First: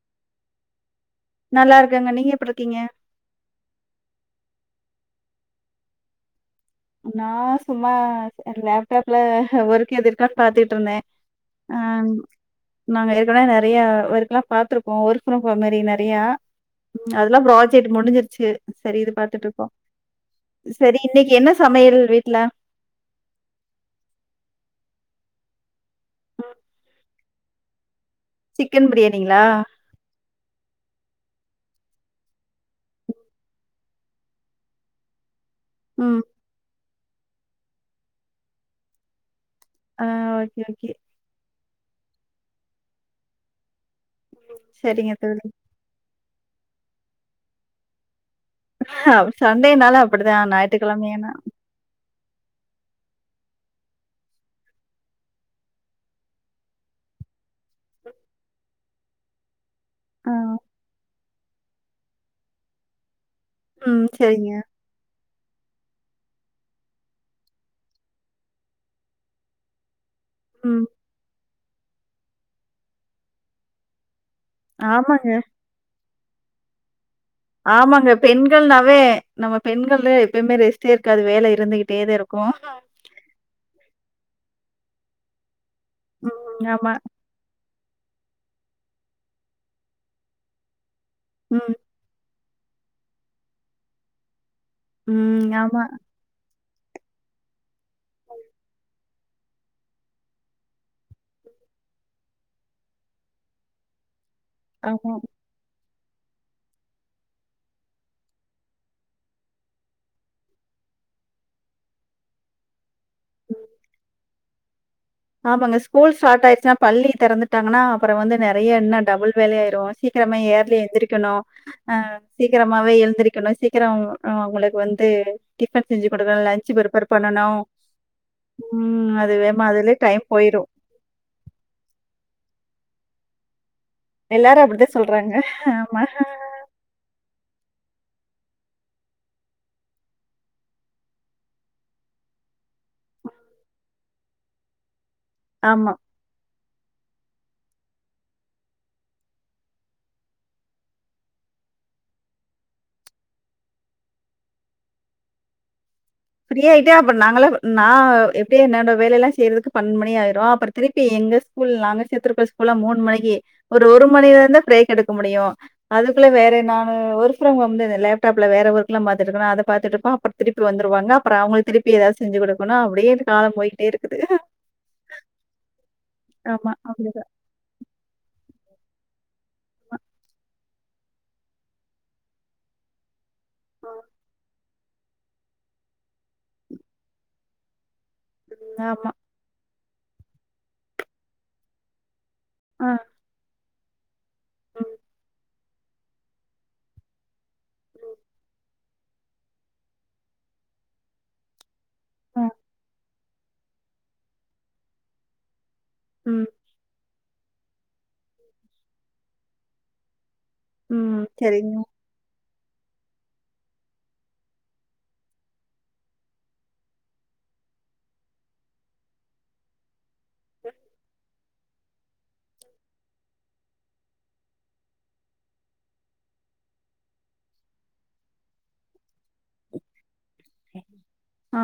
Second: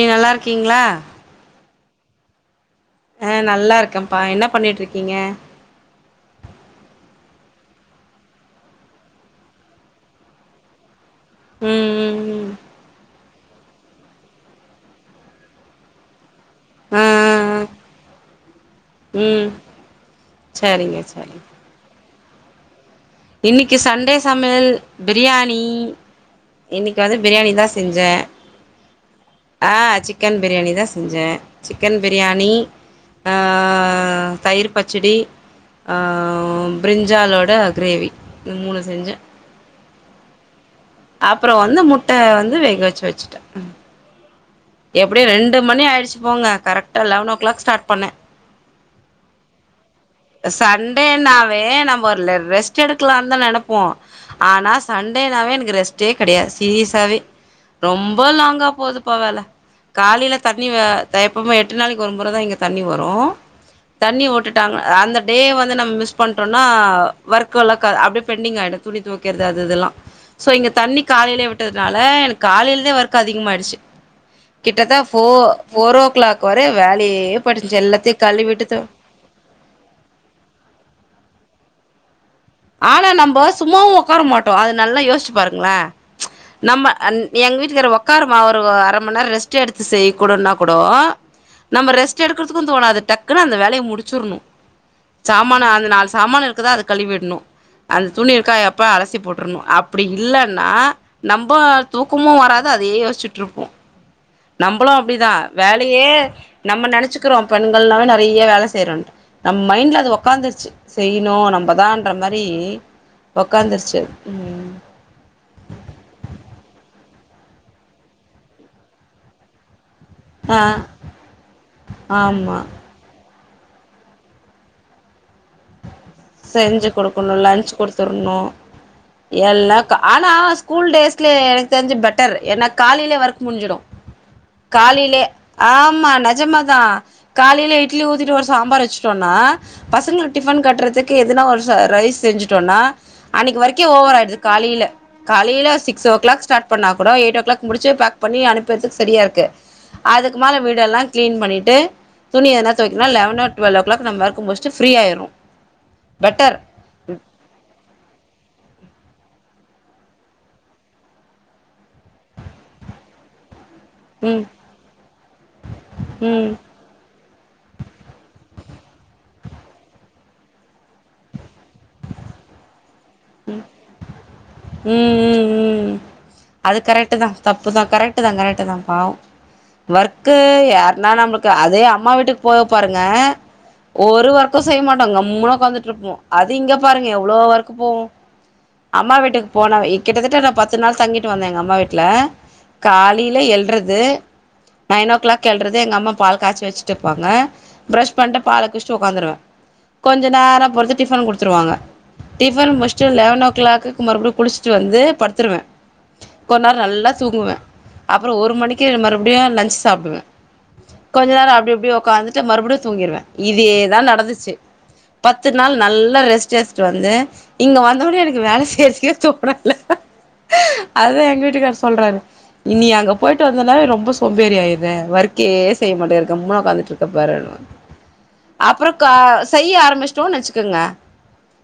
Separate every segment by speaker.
Speaker 1: நீங்க நல்லா இருக்கீங்ளா
Speaker 2: நல்லா இருக்கங்க நீங்க எப்டி இருக்கீங்க
Speaker 1: அ நல்லா இருக்கேன்ப்பா என்ன பண்ணிட் இருக்கீங்க
Speaker 2: நா சும்மா லேப்டாப்ல ஒர்க்கு எதும் இருக்கான்னு பாத்துட்ருந்தே அ
Speaker 1: ம் ம் ம்
Speaker 2: நாங்க ஏற்கனவே நெறையா ஒர்க்குல்லா பாத்ருக்கோ ஒர்க் ப்ரம் ஹோம் மாறி நெறையா நெறைய
Speaker 1: ஆ
Speaker 2: அதெல்லா
Speaker 1: ஆ
Speaker 2: ப்ராஜெக்ட் முடிஞ்சிருச்சு சரி இது
Speaker 1: ம்
Speaker 2: பாத்துட்ருக்கோ
Speaker 1: சரிங்க
Speaker 2: சரி இன்னைக்கு
Speaker 1: சரிங்க
Speaker 2: என்ன சமையல் வீட்ல
Speaker 1: இன்னிக்கு சண்டே சமையல் பிரியாணி இன்னிக்கி வந்து பிரியாணி தா செஞ்சே
Speaker 2: சிக்கன் பிரியாணிங்ளா
Speaker 1: ஆ சிக்கன் பிரியாணி தா செஞ்சே சிக்கன் பிரியாணி அ தயிர் பச்சடி அ
Speaker 2: ம்.
Speaker 1: பிரிஞ்சாலோட கிரேவி இந் மூணு செஞ்சே
Speaker 2: அ ஓகே ஓகே
Speaker 1: அப்புறோ வந்து முட்டை வந்து வேக வச்சு வச்சிட்ட
Speaker 2: சரிங்க
Speaker 1: எப்டியோ
Speaker 2: தோழி.
Speaker 1: ரெண்டு மணி ஆயிடிச்சு போங்க கரக்டா லவனோ க்ளாக் ஸ்டார்ட் பண்ணே
Speaker 2: அ சண்டே நால
Speaker 1: சண்டேனாவே நம்ம ஒரு ரெஸ்ட் எடுக்கலான் தா நெனப்போ ஆனா சண்டேனாவே எனக்கு ரெஸ்ட்டே கெடயாது சீரிஸ்ஸாவே ரொம்ப லாங்கா போதுப்பா வேல
Speaker 2: ஆ
Speaker 1: காலைல தண்ணி வ எப்பவுமே எட்டு நாளைக்கு ஒரு முறை தா இங்க தண்ணி வரும்
Speaker 2: ம்
Speaker 1: தண்ணி
Speaker 2: சரிங்க.
Speaker 1: உட்டுட்டாங்க அந்த டே வந்து நம்ம மிஸ் பண்ட்டோம்னா ஒர்க்கல்லா அப்டியே பெண்டிங் ஆய்டும் துணி துவைக்கறது அது இதெல்லா சோ இங்க
Speaker 2: ம்.
Speaker 1: தண்ணி காலைலே விட்டதுனால எனக்கு காலைல ஒர்க் அதிகமாயிடுச்சு கிட்டத்த போ
Speaker 2: ஆமாங்க
Speaker 1: ஃபோரோ க்ளாக் வரயு வேலயே
Speaker 2: ஆமாங்க பெண்கள் நாவே நம்ம பெண்கள்லு எப்பயுமே ரெஸ்டே இருக்காது வேலை இருந்துகிட்டே தா இருக்கு
Speaker 1: ஆனா நம்போ சும்மாவு ஒக்கார மாட்டோ அது நல்லா யோசிச்சு பாருங்களே
Speaker 2: ம் ஆமா.
Speaker 1: நம்ம நீ எங்க வீட்டுக்காரு ஒக்காருமா ஒரு அரை மண் நேரோ ரெஸ்ட் எடுத்து செய் கூடனா கூடோ
Speaker 2: ம்
Speaker 1: நம்ம ரெஸ்ட் எடுக்கறதுக்கும் தோணாது டக்குன்னு அந்த வேலய முடிச்சிற்ணு
Speaker 2: ம்.
Speaker 1: சாமானம்
Speaker 2: ஆமா,
Speaker 1: அது நாலு சாமானம் இருக்குதா அது கலுவிட்ணும் அந்த துணி இருக்கா எப்பா அலசி போட்ருன்னு அப்டி இல்லன்னா நம்போ தூக்கமு வராது அதயே யோசிச்சுட்டு இருப்போ நம்பளும்
Speaker 2: ஆமா.
Speaker 1: அப்டிதா வேலையே நம்ம நெனைச்சுக்குறோ பெண்கள்னாவே நெறைய வேல செய்யறோன்னு நம்ம மைண்ட்ல அது உக்காந்ருச்சு செய்ணு நம்மதான்ற மாறி றி உக்காந்துருச்சு ம்
Speaker 2: ஆமாங்க ஸ்கூல் ஸ்டார்ட் ஆய்ட்ச்சுன்னா பள்ளி திறந்துட்டாங்கன்னா அப்ரோ வந்து நெறைய இன்னும் டபுள் வேலை ஆயிரும் சீக்கரமே
Speaker 1: ஆ
Speaker 2: ஏர்லி எந்திரிக்கணு அ
Speaker 1: ஆமா
Speaker 2: சீக்ரமாவே எழுந்திரிக் க்கணு சீக்கிரோ அவுங்ளுக்கு வந்து டிஃபன் செஞ்சி குடுப்ப லன்சு
Speaker 1: செஞ்சு
Speaker 2: ப்ரிப்பேர்
Speaker 1: குடுக்கணு
Speaker 2: பண்ணணு
Speaker 1: லன்ச் குடுத்துர்ணு
Speaker 2: ம் அதுவே
Speaker 1: எல்லா
Speaker 2: மதுலு
Speaker 1: ஆனா ஸ்கூல் டேஸ்லே எனக்கு தெரிஞ்சி பெட்டர் ஏனா காலைலே ஒர்க் முட்ஞ்சிடு
Speaker 2: எல்லாரும் அப்படிதான்
Speaker 1: காலைலே
Speaker 2: சொல்றாங்க.
Speaker 1: ஆமா நெஜமாதா காலைல இட்லி ஊத்திட்டு ஒரு சாம்பார் வச்சிட்டோனா பசங்களுக் டிஃபன் கட்றதுக்கு எதுனா ஒரு ச ரைஸ் செஞ்சிட்டோனா அன்னைக்கு ஒர்க்கே ஓவர் ஆயிடுது காலையில காலையில
Speaker 2: ஆமா.
Speaker 1: சிக்ஸ் ஓ கிளாக் ஸ்டாட் பண்ணா கூடோ எயிட் ஓ கிளாக் முடிச்சி பேக் பண்ணி அனுப்பர்துக்கு செரியா இருக்கு அதுக்கு மேல வீடெல்லா க்ளீன் பண்ணிட்டு துணி எதுனா தொவைக்னா eleven or twelve o'clock நம்ம ஒர்க்கு முட்ச்ட்டு ஃப்ரியாய்ரு பெட்ட
Speaker 2: ஃப்ரி ஆய்ட்டு அப்ப நாங்களா நா எப்டியே என்னோட வேலைய எல்லா செய்யறதுக்கு பண்மணி ஆய்ரு அப்றோ திருப்பி எங்க ஸ்கூல் நாங்க சேத்துருக்கோ ஸ்கூல்லா மூண் மணிக்கு ஒரு ஒரு
Speaker 1: ம்
Speaker 2: மணிலர்ந்து பிரேக் எடுக்க முடியு அதுக்குள்ள
Speaker 1: ம்
Speaker 2: வேற நா அ ஒர்க் ஃப்ரம் ஹோம்ந்தே இந்த லேப்டாப்ல வேற ஒர்க்லா பாத்துட்ருக்கனா அத பாத்துட்ருப்பா அப்பர் திருப்பி வந்துருவாங்க அப்ற அவுங்ளுக்கு திருப்பி ஏதாவது செஞ்சி கூடுக்கணு அப்டியே காலோ போய்ட்டே இருக்குது
Speaker 1: ம் ம் ம்
Speaker 2: ஆமா,
Speaker 1: அது கரெக்ட் தா
Speaker 2: அப்படிதான்.
Speaker 1: தப்புதா கரெக்ட் தா கரெக்ட் தா பாவோ ஒர்க்கு யாருனா நம்புளுக்கு அதே அம்மா வீட்டுக்கு போய் பாருங்க ஒரு ஒர்க் தோ செய்ய மாட்டோ கம்முனு ஒக்காந்துட்ருப்போ அது இங்க பாருங்க எவ்ளோ ஒர்க்கு போவு
Speaker 2: ஆமா.
Speaker 1: அம்மா வீட்டுக்கு போனவே கிட்டத் தட்ட நா பத்து நாள் தங்கிட்டு வந்தே எங்க அம்மா வீட்ல
Speaker 2: ஆ,
Speaker 1: காலில எழ்றது
Speaker 2: ம்,
Speaker 1: நைன் ஓ கிளாக் எழ்றது எங்க அம்மா பால் காச்சி வச்சிட்ருப்பாங்க ப்ரஷ் பண்ட்டு பால குட்சிட்டு ஒக்காந்துருவே கொஞ்சோ நேரா பொருத்து டிஃபன் குடுத்துருவாங்க
Speaker 2: ஆ,
Speaker 1: டிஃபன் முட்ச்ட்டு லெவன் ஓ கிளாக்குக்கு மறுபடியு குளிச்ட்டு வந்து படுத்துருவே
Speaker 2: ம்,
Speaker 1: கொன் நேரோ நல்லா தூங்குவே அப்றோ ஒரு மணிக்கு மறுப்டியு லஞ்ச் சாப்டுவே
Speaker 2: ம்.
Speaker 1: கொஞ்ச நேரோ அப்டி
Speaker 2: சரிங்க.
Speaker 1: இப்டி ஒக்காந்துட்டு மறுப்டியு தூங்கிருவே இதேதா நடந்துச்சி பத்து நாள் நல்லா ரெஸ்ட் எட்த்துட்டு வந்தே இங்க வந்தவுனே எனக்கு வேல செய்றதுகே தோணல அதுதா எங்க வீட்டுக்காரு சொல்றாரு நீ அங்க போய்ட்டு வந்தனாவே ரொம்ப சோம்பேறி ஆய்ற ஒர்க்கே செய்ய மாட்டக்ற கம்முன்னு ஒக்காந்துட்ருக்கப் பாரு அப்றோ கா செய்ய ஆரம்பிச்ட்டோன் வச்சிக்குங்க
Speaker 2: ஆ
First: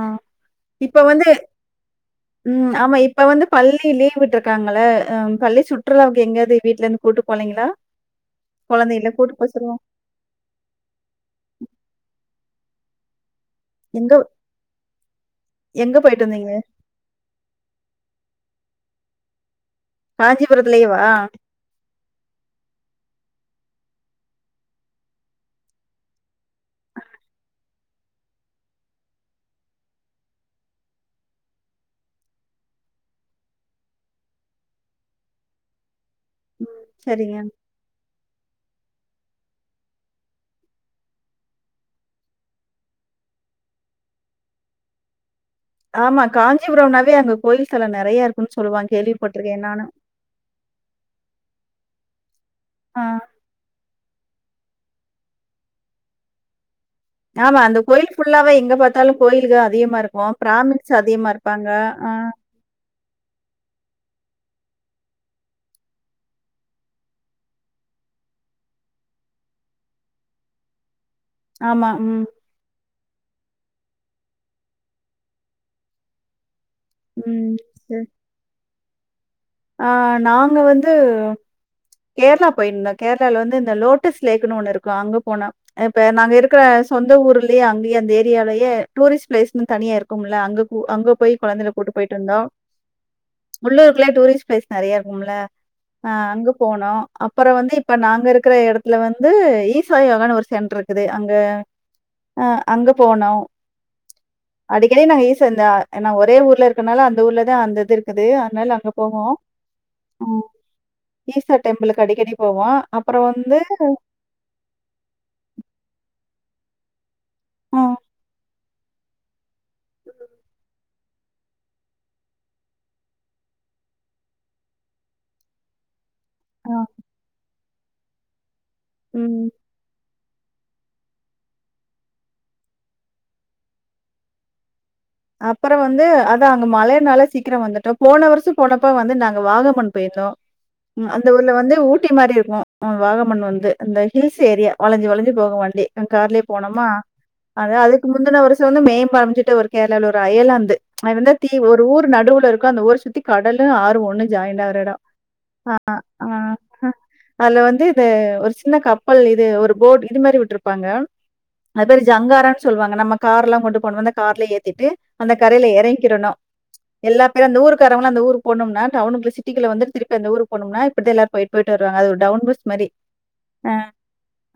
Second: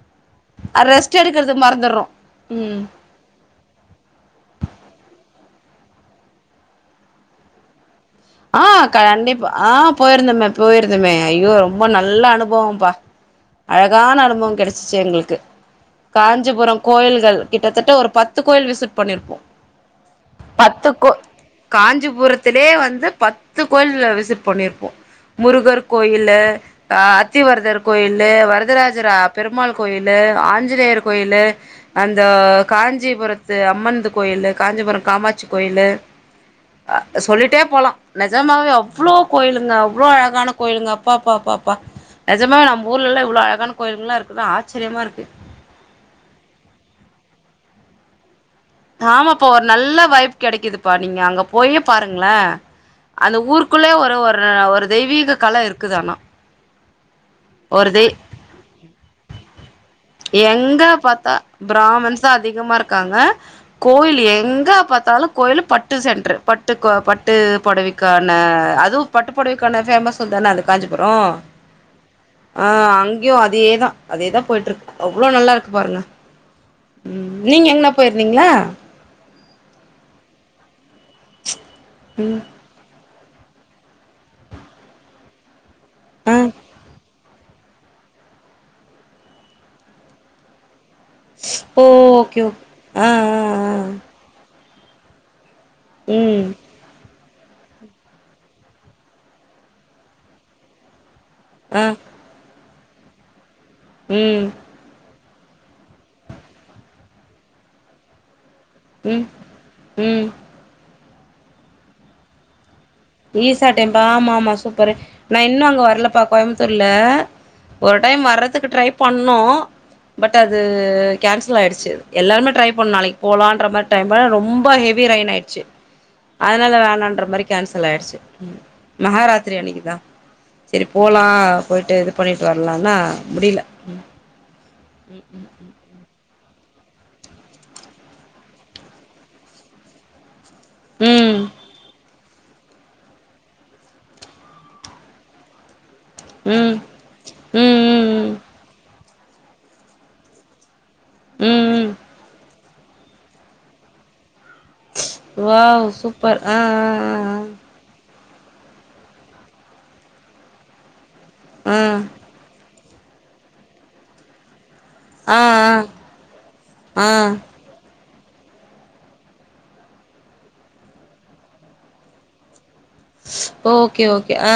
Speaker 2: இப்ப வந்து
Speaker 1: எடுக்கறது மறந்துர்றோ
Speaker 2: ம் ஆமா இப் ப வந்து பள்ளி லீவ் விட்ருக்காங்களே ஆ ம் ள்ளி சுற்றுலாவுக்கு எங்கேயாவது வீட்ல இருந்து கூட்டு போலீங்ளா
Speaker 1: ஆ கண்டிப்பா ஆ போய்ருந்தேமே போய்ருந்தேமே ஐயோ ரொம்ப நல்ல அனுபவோ பா
Speaker 2: எங்க
Speaker 1: அழகான அனுபவோ கெடச்சிச்சி எங்களுக்கு
Speaker 2: எங்க போயிட்டு வந்தீங்க
Speaker 1: காஞ்சிபுரோ கோயில்கள் கிட்டத்தட்ட ஒரு பத்து கோயில் விசிட் பண்ணிருப்போ பத்து
Speaker 2: காஞ்சிபுரத்துலயேவா
Speaker 1: கோ காஞ்சிபுரத்திலே வந்து பத்து கோயில் விசிட் பண்ணிருப்போ முருகர் கோயிலு அ அத்திவரதர் கோயிலு வரதராஜரா பெருமாள் கோயிலு ஆஞ்சிநேயர் கோயிலு அந்த காஞ்சிபுரத்து அம்மன்து கோயிலு காஞ்சிபுரோ காமாட்சி கோயிலு அ
Speaker 2: சரிங்க
Speaker 1: சொல்லிட்டே போலா நெஜமாவே அவ்ளோ கோயிலுங்க அவ்ளோ அழகான கோயிலுங்க அப்பாப்பாப்பா நெஜமாவே நம்ப ஊர்லல்லா இவ்ளோ அழகான கோயில்கள்லா இருக்குது ஆச்சரியமா இருக்கு
Speaker 2: ஆமா காஞ்சிபுரம்னாவே அங்க கோயில் ஸ்தலோ நெறய இருக்குன் சொல்லுவாங்
Speaker 1: ஆமாப்பா
Speaker 2: கேள்விப்பட்டிருக்கே
Speaker 1: ஒரு
Speaker 2: நானு
Speaker 1: நல்ல வைப் கெடைக்குதுப்பா நீங்க அங்க போயே பாருங்ளே
Speaker 2: ஆ
Speaker 1: அந்த ஊருக்குள்ளயே ஒரே ஒரு ட்ற ஒரு தெய்வீக கல இருக்குது ஆனா
Speaker 2: ஆமா அந்த
Speaker 1: ஒரு
Speaker 2: கோயில்
Speaker 1: தெய்
Speaker 2: ஃபுல்லாவே எங்க பாத்தாலு கோயில்கள் அதிகமா இருக்
Speaker 1: எங்க பாத்தா பிராமன்ஸ் தா அதிகமா இருக்காங்க கோயில் எங்க பாத்தாலு கோயில் பட்டு சென்ட்ரு பட்டு கு பட்டு பொடவை க்கான அதுவு பட்டுப்பொடவைக்கான ஃபேமஸ் தா அந்த காஞ்சிபுரோ
Speaker 2: ஆமா உம்
Speaker 1: ஆ அங்கேயு அதேதா அதேதா போயிட்டு இருக்கு அவ்ளோ நல்லா இருக்கு பாருங்க உம்
Speaker 2: ம்
Speaker 1: நீங்க எங்னா
Speaker 2: சரி
Speaker 1: போயிருந்தீங்ளா
Speaker 2: ஆ நாங்க வந்து
Speaker 1: ம்
Speaker 2: கேர்ளா போயிருந்தோ கேரளால வந்து இந்த லோட்டஸ் லேக்னு ஒண்ணு இருக்கு அங்க போனோ இப்ப நாங்க
Speaker 1: ஆ
Speaker 2: இருக்ற சொந்த ஊரு யே அங்கேயே அங்க அந்த ஏரியாலேயே டூரிஸ்ட் பிளேஸ்னு தனியா இருக்கும்ல அங்க கூ அங்க போய் கொழந்தைக்ள
Speaker 1: ஓ
Speaker 2: கூட்டிட்டு போயிட்டு வந்தோ
Speaker 1: ஓகே ஓகே ஆ ஆ ஆ
Speaker 2: உள்ளூருக்குள்ள டூரிஸ் ட் பிளேஸ் நெறைய இருக்கும்ல ஆ
Speaker 1: ம்
Speaker 2: அங்க போனோ அப்றோ வந்து இப்ப நாங்க இருக்கிற எடத்துல வந்து ஈசா யோகான்னு ஒரு சென்ட்ரு இருக்குது அங்க
Speaker 1: ஆ
Speaker 2: ஆ அங்க போனோ
Speaker 1: உம்
Speaker 2: அடிக்கடி நாங்க ஈசா அந்த என்ன ஒரே ஊர்ல இருக்கனால அந்த ஊர்ல தா அந்தது இருக்குது அதனால அங்க போவோ
Speaker 1: உம்
Speaker 2: ஈசா டெம்பிளுக்கு அடிக்கடி போவோ
Speaker 1: ஈசா டெம்ப் ஆமாமா சூப்பரு நா இன்னு அங்க வரல்ப்பா கோயம்புத்தூருல
Speaker 2: ம்,
Speaker 1: ஒரு டைம் வர்றதுக்கு ட்ரை பண்ணோ பட் அது கேன்சல் ஆயிடுச்சு எல்லாமே ட்ரை பண்ணோ நாளைக்கு போலான்ற மாறி டைம் ரொம்ப ஹெவி ரைன் ஆயிச்சு அதனால
Speaker 2: ம்,
Speaker 1: வேணான்ற மாறி கேன்சல் ஆயிடுச்சு
Speaker 2: ம்.
Speaker 1: மகாராத்திரி அன்னைக்குதா சேரி போலா போயிட்டு இது பண்ணிட்டு வர்லான்னா முடில உம் உம் ம்
Speaker 2: அப்றோ வந்து அதா அங்க மழைனால சீக்கிரோ வந்துட்டோ போன வருஷோ போனப்ப வந்து நாங்க வாகமன் போயிருந்தோ உம் அந்த
Speaker 1: ம்
Speaker 2: ஊர்ல வந்து ஊ ட்டி மாறி இருக்கு வாகமன் வந்து அந்த ஹீல்ஸ் ஏரியா வளஞ்சு வளஞ்சு போகூ வண்டி கார்லயே
Speaker 1: ம்
Speaker 2: போனோமா
Speaker 1: ம்
Speaker 2: அத அதுக்கு
Speaker 1: ம் ம்
Speaker 2: முந்தின வருஷோ வந்து மேம்பரச்சுட்டு ஒரு கேர்ளாவுல ஒரு ஐயர்லேந்து அது வந்து தீ
Speaker 1: ம்
Speaker 2: ஒரு
Speaker 1: ம்
Speaker 2: ஊர் நடுவுல இருக்கு அந்த ஊர சுத்தி கடலு ஆறு ஒண்ணு ஜாயின்டா இருக் கு எடோ ஆ
Speaker 1: வாவ்
Speaker 2: ஆ
Speaker 1: சூப்பர்
Speaker 2: அதுல வந்து ஒரு சின்ன கப்பல் இது ஒரு போட் இது மாறி வுட்ருப்பாங்க
Speaker 1: ஆ ஆ
Speaker 2: அது பேரு ஜங்காரனு சொல்லுவாங்க நம்ம கார்லா கொண்டு போனோந்த கார்லே ஏத்திட்டு அந்த
Speaker 1: ஆ ஆ
Speaker 2: கரைல
Speaker 1: ஆ ஆ
Speaker 2: எறங்கிக்கிடணு
Speaker 1: ஆ
Speaker 2: எல்லா பேரு அந்த ஊருக் காரங்ள அந்த ஊரு போனும்னா டவுனுகுள்ள சிட்டிகுள்ள வந்துட்டு திருப்பி அந்த ஊருக்கு போனும்னா இப்டி தா எல்லா போயிட் போயிட்டு வருவாங்க அது டவுன் பஸ் மாறி
Speaker 1: ஓகே ஓகே ஆ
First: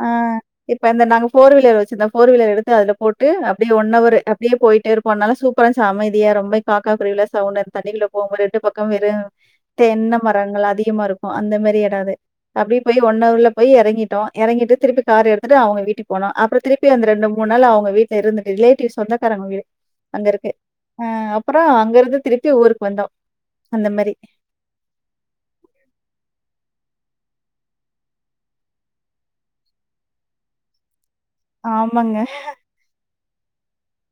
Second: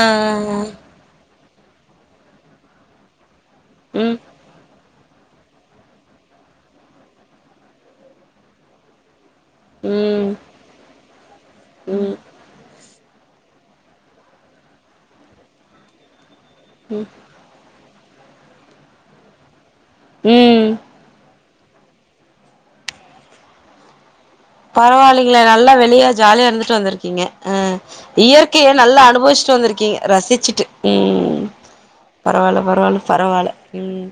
Speaker 1: ஆ
Speaker 2: இப்ப இந்த நாங்க ஃபோர் வீலர் வச்சிருந்தோ ஃபோர் வீலர் எடுத்து அதுல போட்டு அப்டியே ஒன்னா
Speaker 1: ம்
Speaker 2: ஊரு அப்டியே போயிட்டே இருப் போனாலு சூப்பரான்ச்சு அமைதியா ரொம்ப பாக்க கொள்ள சவுண்டா அந்த தண்ணிக்குள்ள போக ரெண்டு பக்கோ வெறு தென்ன
Speaker 1: ம்
Speaker 2: மரங்கள் அதிகமா இருக்கூ அந்த மாறி எடோ அது அப்டியே போய் ஒன்அவர்ல போய் எறங்கிட்டோ எறங்கிட்டு திருப்பி கார் எடுத்துட்டு அவுங்க வீட்டுக்கு போனோ அப்றோ திருப்பி அந்த ரெண்டு மூண் நாள் அவுங்க வீட்ல இருந்துட்டு ரிலேட்டிவ்ஸ் சொந்தக்காரங்க வீடு அங்க இருக்கு
Speaker 1: ம்
Speaker 2: ஆ அப்றோ அங்க இருந்து திருப்பி ஊருக்கு வந்தோ அந்த மாறி
Speaker 1: பரவாயில்லைங்கள நல்லா வெளிய ஜாலியா இருந்துட்டு வந்திருக்கீங்க உம் இயற்கைய நல்லா அனுபவிச்சிட்டு வந்திருக்கீங்க ரசிச்சிட்டு ம்
Speaker 2: ஆமாங்க.
Speaker 1: பரவாயில்ல பரவாயில்ல பரவாயில்ல ம்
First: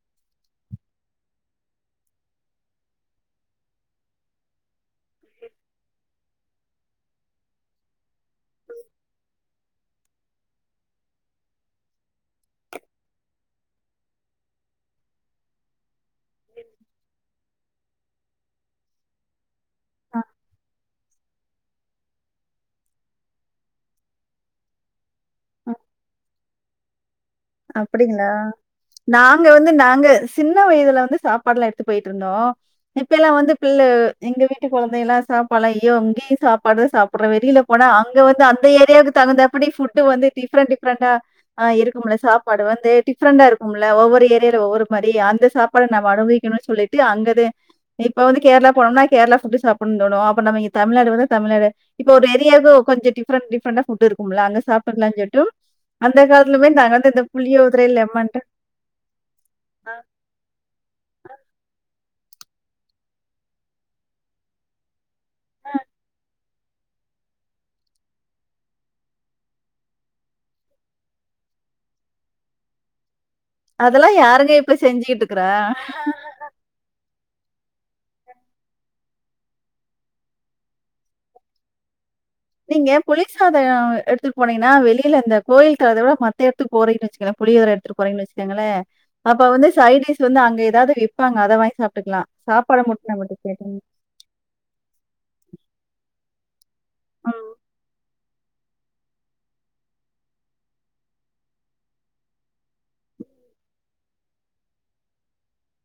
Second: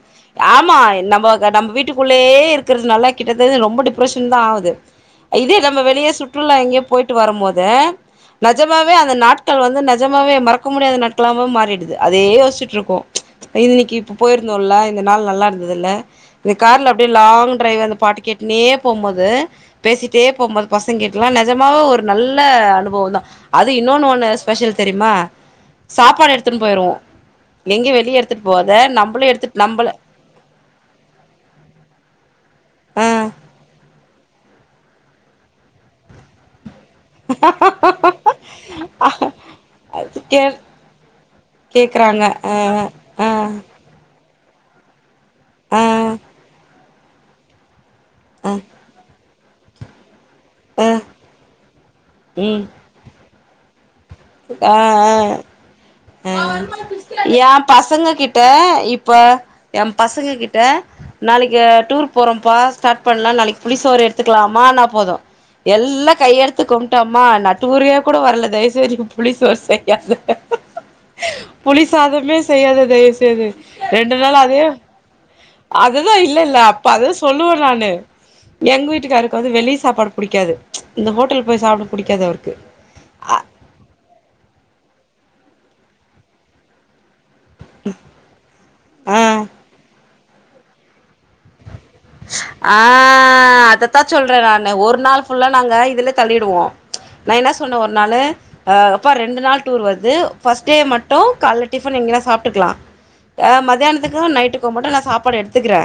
Speaker 1: ஆமா நம்ம நம்ப வீட்டுக்குள்ளயே இருக்கறதுனால கிட்டத்தட்ட ரொம்ப டிப்ரெஷன் தா ஆவுது இதே நம்ம வெளிய சுற்றுலா எங்கையே போயிட்டு வரும் போது நெஜமாவே அந்த நாட்கள் வந்து நெஜமாவே மறக்க முடியாத நாட்கள்லாவும் மாறிடுது அதே யோசிச்சிட்டு இருக்கோ இது இன்னிக்கி இப்ப போயிருந்தோம்ல இந்த நாள் நல்லா இருந்தது இல்ல இந்த கார்ல அப்டியே லாங் ட்ரைவ் வந்து பாட்டு கேட்டுக்கினே போம்போது பேசிட் அப்டியே போம் போது பசங்க கிட்டலா நெஜமாவு ஒரு நல்ல அனுபவம் தா அது இன்னொன்னு ஒண்ணு ஸ்பெஷல் தெரியுமா சாப்பாடு எடுத்துன்னு போயிருவோ எங்கயு வெளிய
Speaker 2: அப்டிங்களா
Speaker 1: எடுத்துட்டு போவாத நம்பளே
Speaker 2: நாங்க
Speaker 1: எடுத்துட்டு
Speaker 2: வந்து
Speaker 1: நம்பள
Speaker 2: நாங்க சின்ன வயதுல வந்து சாப்பாடுலா எடுத்து போயிட்டு இருந்தோம் இப்ப
Speaker 1: ஆ
Speaker 2: எல்லாம் வந்து பிள்ள எங்க வீட்டு கொழந்தைகள் எல்லாம் சாப்பாடுலா ஐயோ இங்கியும் சாப்பாடு சாப் அப்புறம் வெளியில போனா அங்க வந்து அந்த ஏரியாவுக்கு தகுந்தாப்புடி ஃபுட்டு
Speaker 1: அது
Speaker 2: வந்து
Speaker 1: கே
Speaker 2: டிஃபரன்ட் டிஃபரன்ட்டா ஆ இருக்கும்ல்ல
Speaker 1: கேக்குறாங்க
Speaker 2: சாப்
Speaker 1: ஆ
Speaker 2: பாடு வந்து
Speaker 1: ஆ
Speaker 2: டிஃபரன்டா இருக்கும்ல்ல ஒவ்வொரு ஏரியாவுல ஒவ்வொரு மாரி அந்த
Speaker 1: ஆ
Speaker 2: சாப்பாடு நம்ம அனுபவிக்கணு சொல்லிட்டு அங்கத இப்ப வந்து கேரளா போனம்னா கேரளா ஃபுட் சாப் குந்தானும் அப்ப நம்ம தமிழ்நாடு வந்து தமிழ்நாடு இப்ப ஒரு
Speaker 1: ம்
Speaker 2: ஏரியாவுக்கு கொஞ்ச டிஃபரன்ட் டிஃபரன்ட்டா ஃபுட் இருக் கும்ல அந்த
Speaker 1: ஆ
Speaker 2: சாப்படலா
Speaker 1: ஆ
Speaker 2: சொட்டும் அந்த காலத்துல போய் நாங்க வந்து இந்த
Speaker 1: ஏன்
Speaker 2: புளியோதரை,
Speaker 1: பசங்க
Speaker 2: லெமன்
Speaker 1: கிட்ட இப்ப
Speaker 2: ரைஸ்
Speaker 1: என் பசங்க கிட்ட நாளைக்கி டூர் போறோம்பா ஸ்டார்ட் பண்ணலாம் நாளைக்கி புளிசோறு எடுத்துக்கலாமானா போதும் எல்லா கையெடுத்து கும்புட்டு அம்மா நா டூர்க்கே கூட வரல தயவுசெய்து புளி சோறு செய்யாத புளி சாதமே செய்யாத தயவுசெய்து ரெண்டு
Speaker 2: அதெல்லாம்
Speaker 1: நாள்
Speaker 2: யாருங்க
Speaker 1: அதே
Speaker 2: இப்ப செஞ்சுகிட்டு இருக்கிறா?
Speaker 1: அதுதா இல்ல இல்ல அப்ப அததா சொல்லுவே நானு எங்க வீட்டுக்காருக்கு வந்து வெளி சாப்பாடு புடிக்காது இந்த ஹோட்டல் போய் சாப்பட புடிக்காது அவருக்
Speaker 2: நீங்க புளி சாதம் எடுத்துட்டு போனீங்கனா வெளியில இந்த கோயில் தவர மத்த எடத்துக்கு போறீன்னு வச்சிக்கலே புளியோதரை எடுத்துட்டு போறீங்கன்னு வச்சிக்காங்களே அப்ப
Speaker 1: ஆ
Speaker 2: வந்து சைடிஸ் வந்து அங்க ஏதாது விப் ப்பாங்க அத வாங்கி சாப்புட்டுக்கலா
Speaker 1: ஆ
Speaker 2: சாப்பாடு மட்டும் நம்ம எடுத்துட்டு போயி
Speaker 1: அதத்தா சொல்றே நானு ஒரு நாள் ஃபுல்லா நாங்க இதுல தள்ளிடுவோம் நா
Speaker 2: ம்,
Speaker 1: என்ன சொன்னேன் ஒரு நாளு ஆ அப்பா ரெண்டு நாள் டூர் வருது ஃபர்ஸ்ட் டே மட்டும் கால டிஃபன் இங்கனே சாப்ட்டுக்கலா அ மதியானத்துக்கு நைட்டுக்கு மட்டும் நா சாப்பாடு எடுத்துக்கிறே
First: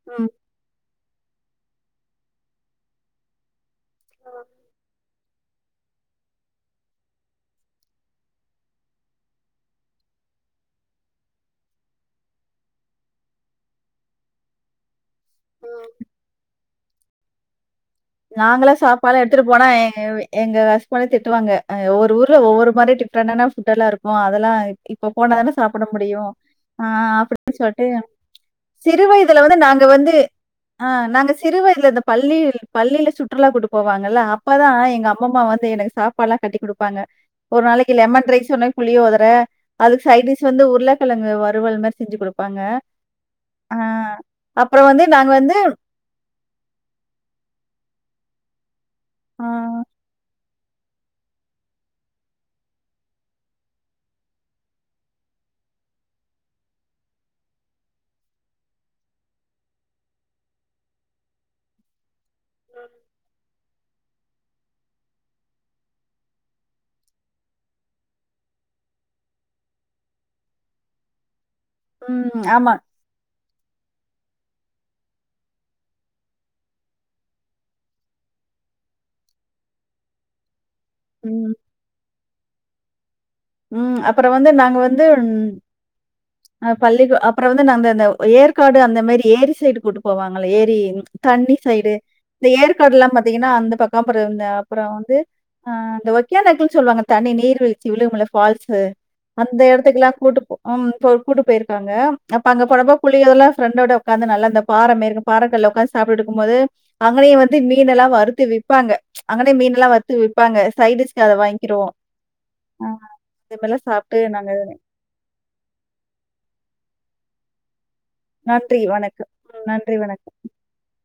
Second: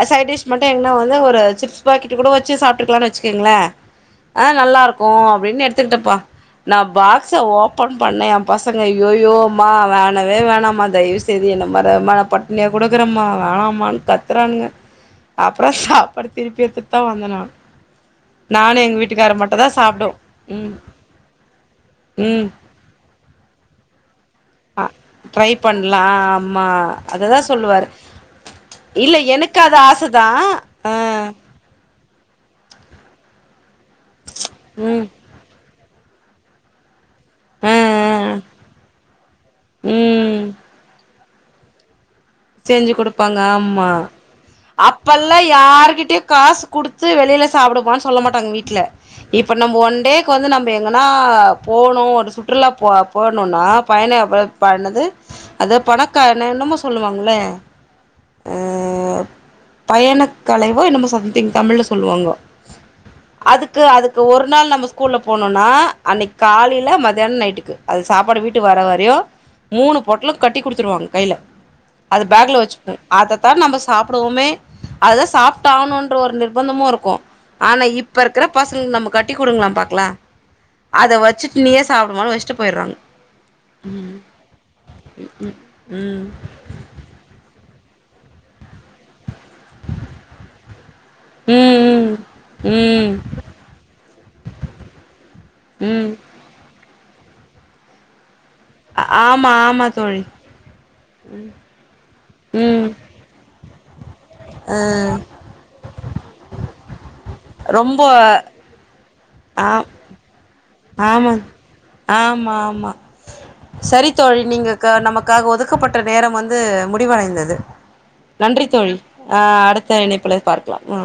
Speaker 1: அ சைடு
Speaker 2: ம்.
Speaker 1: டிஷ் மட்டும் எங்கனா வந்து ஒரு சிப்ஸ் பாக்கெட் கூட வச்சி சாப்புட்டுக்கலான்னு வச்சிக்கோங்கள ஆ நல்லா இருக்கும் அப்டின்னு எடுத்துக்கிட்டப்பா நா பாக்ஸ்ச ஓப்பன் பண்ணே என் பசங்க ஜய்யோயோ அம்மா வேணவே வேணமா தயவுசெ ய்து என்ன மர மா நா பட்டினியா இருக்குறேம்மா வேணாம்மான்னு கத்துறானுங்க அப்புற சாப்பாடு திருப்பி எடுத்துட்டு தா வந்தே நானு
Speaker 2: நாங்களா
Speaker 1: நானு எங்க
Speaker 2: சாப்பாடுலா
Speaker 1: வீட்டுக்கார
Speaker 2: எடுத்துட்டு போனா
Speaker 1: மட்டுந்தா
Speaker 2: எங்க
Speaker 1: சாப்டுவோ
Speaker 2: எங்க
Speaker 1: ம்
Speaker 2: ஹஸ்பண்ட் திட்டுவாங்க ஒவ்வொரு ஊர்ல
Speaker 1: ம்
Speaker 2: ஒவ்வொரு இந்த மாரி டிஃபரன்ட்டானா ஃபுட் எல்லா இருக்கும் அதெல்லா
Speaker 1: அ
Speaker 2: இப்போ
Speaker 1: ட்ரை
Speaker 2: போனாதானே சாப்பிட
Speaker 1: பண்லா
Speaker 2: முடியும்
Speaker 1: ஆமா
Speaker 2: ஆ
Speaker 1: அததா
Speaker 2: அப்டின்னு சொல்லிட்டு
Speaker 1: சொல்லுவாரு
Speaker 2: சிறு
Speaker 1: இல்ல
Speaker 2: வயதுல வந்து
Speaker 1: எனக்கு அது
Speaker 2: நாங்க வந்து
Speaker 1: ஆசதா
Speaker 2: ஆ நாங்க சி சிறு வயதுல இந்த பள்ளி பள்ளியில சுற்றுலா கூட்டிட்டு போவாங்கல்ல அப்பதா
Speaker 1: ம்
Speaker 2: எங்க அம்மம்மா வந்து எனக்கு சாப்ப ப்பால்லாம் கட்டி் குடுப்பாங்க ஒரு
Speaker 1: ஆ
Speaker 2: நாளைக்கி லெமன்
Speaker 1: ஆ
Speaker 2: ரைஸ் ஒரு நாளைக்கி புளியோதர அதுக்கு சைடிஸ்
Speaker 1: ம்
Speaker 2: வந்து உருளக்கெழங் வருவல் மாரி செஞ்சி குடுப்
Speaker 1: செஞ்சி குடுப்பாங்க ஆமா
Speaker 2: அப்புறம் வந்து நாங்க
Speaker 1: அப்பெல்லா
Speaker 2: வந்து
Speaker 1: யார் கிட்டேயும் காசு குடுத்து வெளியில சாப்பிடப்பானு சொல்ல மாட்டாங்க வீட்ல
Speaker 2: ஆ
Speaker 1: இப்ப நம்ம ஒன் டேக்கு வந்து நம்ம எங்கனா போணு ஒரு சுற்றுலா போ போணுன்னா பையன பனது அத பணக்க என்ன என்னமோ சொல்லுவாங்களே அ பயணக்கலைவோ என்னமோ சம்திங் தமிழ்ல சொல்லுவாங்க அதுக்கு அதுக் ஒரு நாள் நம்ம ஸ்கூல்ல போனோனா அன்னைக்கு காலையில மத்தியானோ நைட்டுக்கு அது சாப்பாடு வீட்டுக்கு வர வரையு மூணு பொட்டலோ கட்டி குடுத்துருவாங்க கையில அது
Speaker 2: ம்
Speaker 1: பேக்ல
Speaker 2: ஆமா.
Speaker 1: வச்சுக்கு அதத்தா நம்ம சாப்பிடுவோமே அததா சாப்ட் ஆவுணுன்ற ஒரு நிர்பந்தமு இருக்கு ஆனா இப்ப இருக்குற பசங்களு நம்ம கட்டி் குடுங்களா பாக்கலா அத
Speaker 2: ம்,
Speaker 1: வச்சிட்டு நீயே சாப்பிடுமா வச்சுட்டு போயிடுறாங்க
Speaker 2: ம் அப்றோ வந்து நாங்க வந்து ம்
Speaker 1: ம்
Speaker 2: அ பள்ளி அப்றோ வந்து நா அந்த ஏற்காடு அந்த மாரி ஏரி சைடு கூப்டு போவாங்கள ஏரி தண்ணி சைடு
Speaker 1: ம்
Speaker 2: இந்த ஏற்காடு எல்லா
Speaker 1: ம்
Speaker 2: பாத்தீங்கன்னா அந்த பக்கோ அப்றோ வந்து அ இந்த
Speaker 1: ம்
Speaker 2: ஒக்கேனிக்கள்னு சொல்லுவாங்க தண்ணி நீர் வீழ்ச்சி விழுகு இல்ல பால்ஸ்ஸு
Speaker 1: ஆமா
Speaker 2: அந்த
Speaker 1: ஆமா
Speaker 2: எடத்துக்கெல்லா
Speaker 1: தோழி
Speaker 2: கூட்டு ம் இப்போ கூட்டு போயிருக்காங்க அப்ப
Speaker 1: ம்
Speaker 2: அங்கபோனப்ப குளியலெல்லா ஃபிரெண்டோட உட்காந்து நல்ல அந்த பார மேரி இரு பார கல்ல உடக்காந்து சாப்பிட்டு இருக்கு போது அவுங்கலே வந்து
Speaker 1: ரொம்ப
Speaker 2: மீன்னெல்லா வறுத்து விறப்பாங்க அங்கனே
Speaker 1: ஆ
Speaker 2: மீன் எல்லா வறுத்து விப்பாங்க சைடிஸ்க்கு அத
Speaker 1: ஆமாங்
Speaker 2: வாங்கிக்கிறோவோ ம்
Speaker 1: சரித்தோழி நீங்க நமக்காக ஒதுக்கப்பட்ட நேரம் வந்து முடிவடைந்தது நன்றி தோழி
Speaker 2: வணக்கம்.
Speaker 1: ஆ
Speaker 2: ம் நன்றி
Speaker 1: அடுத்த
Speaker 2: வணக்கம்.
Speaker 1: இணைப்புல பார்க்கலா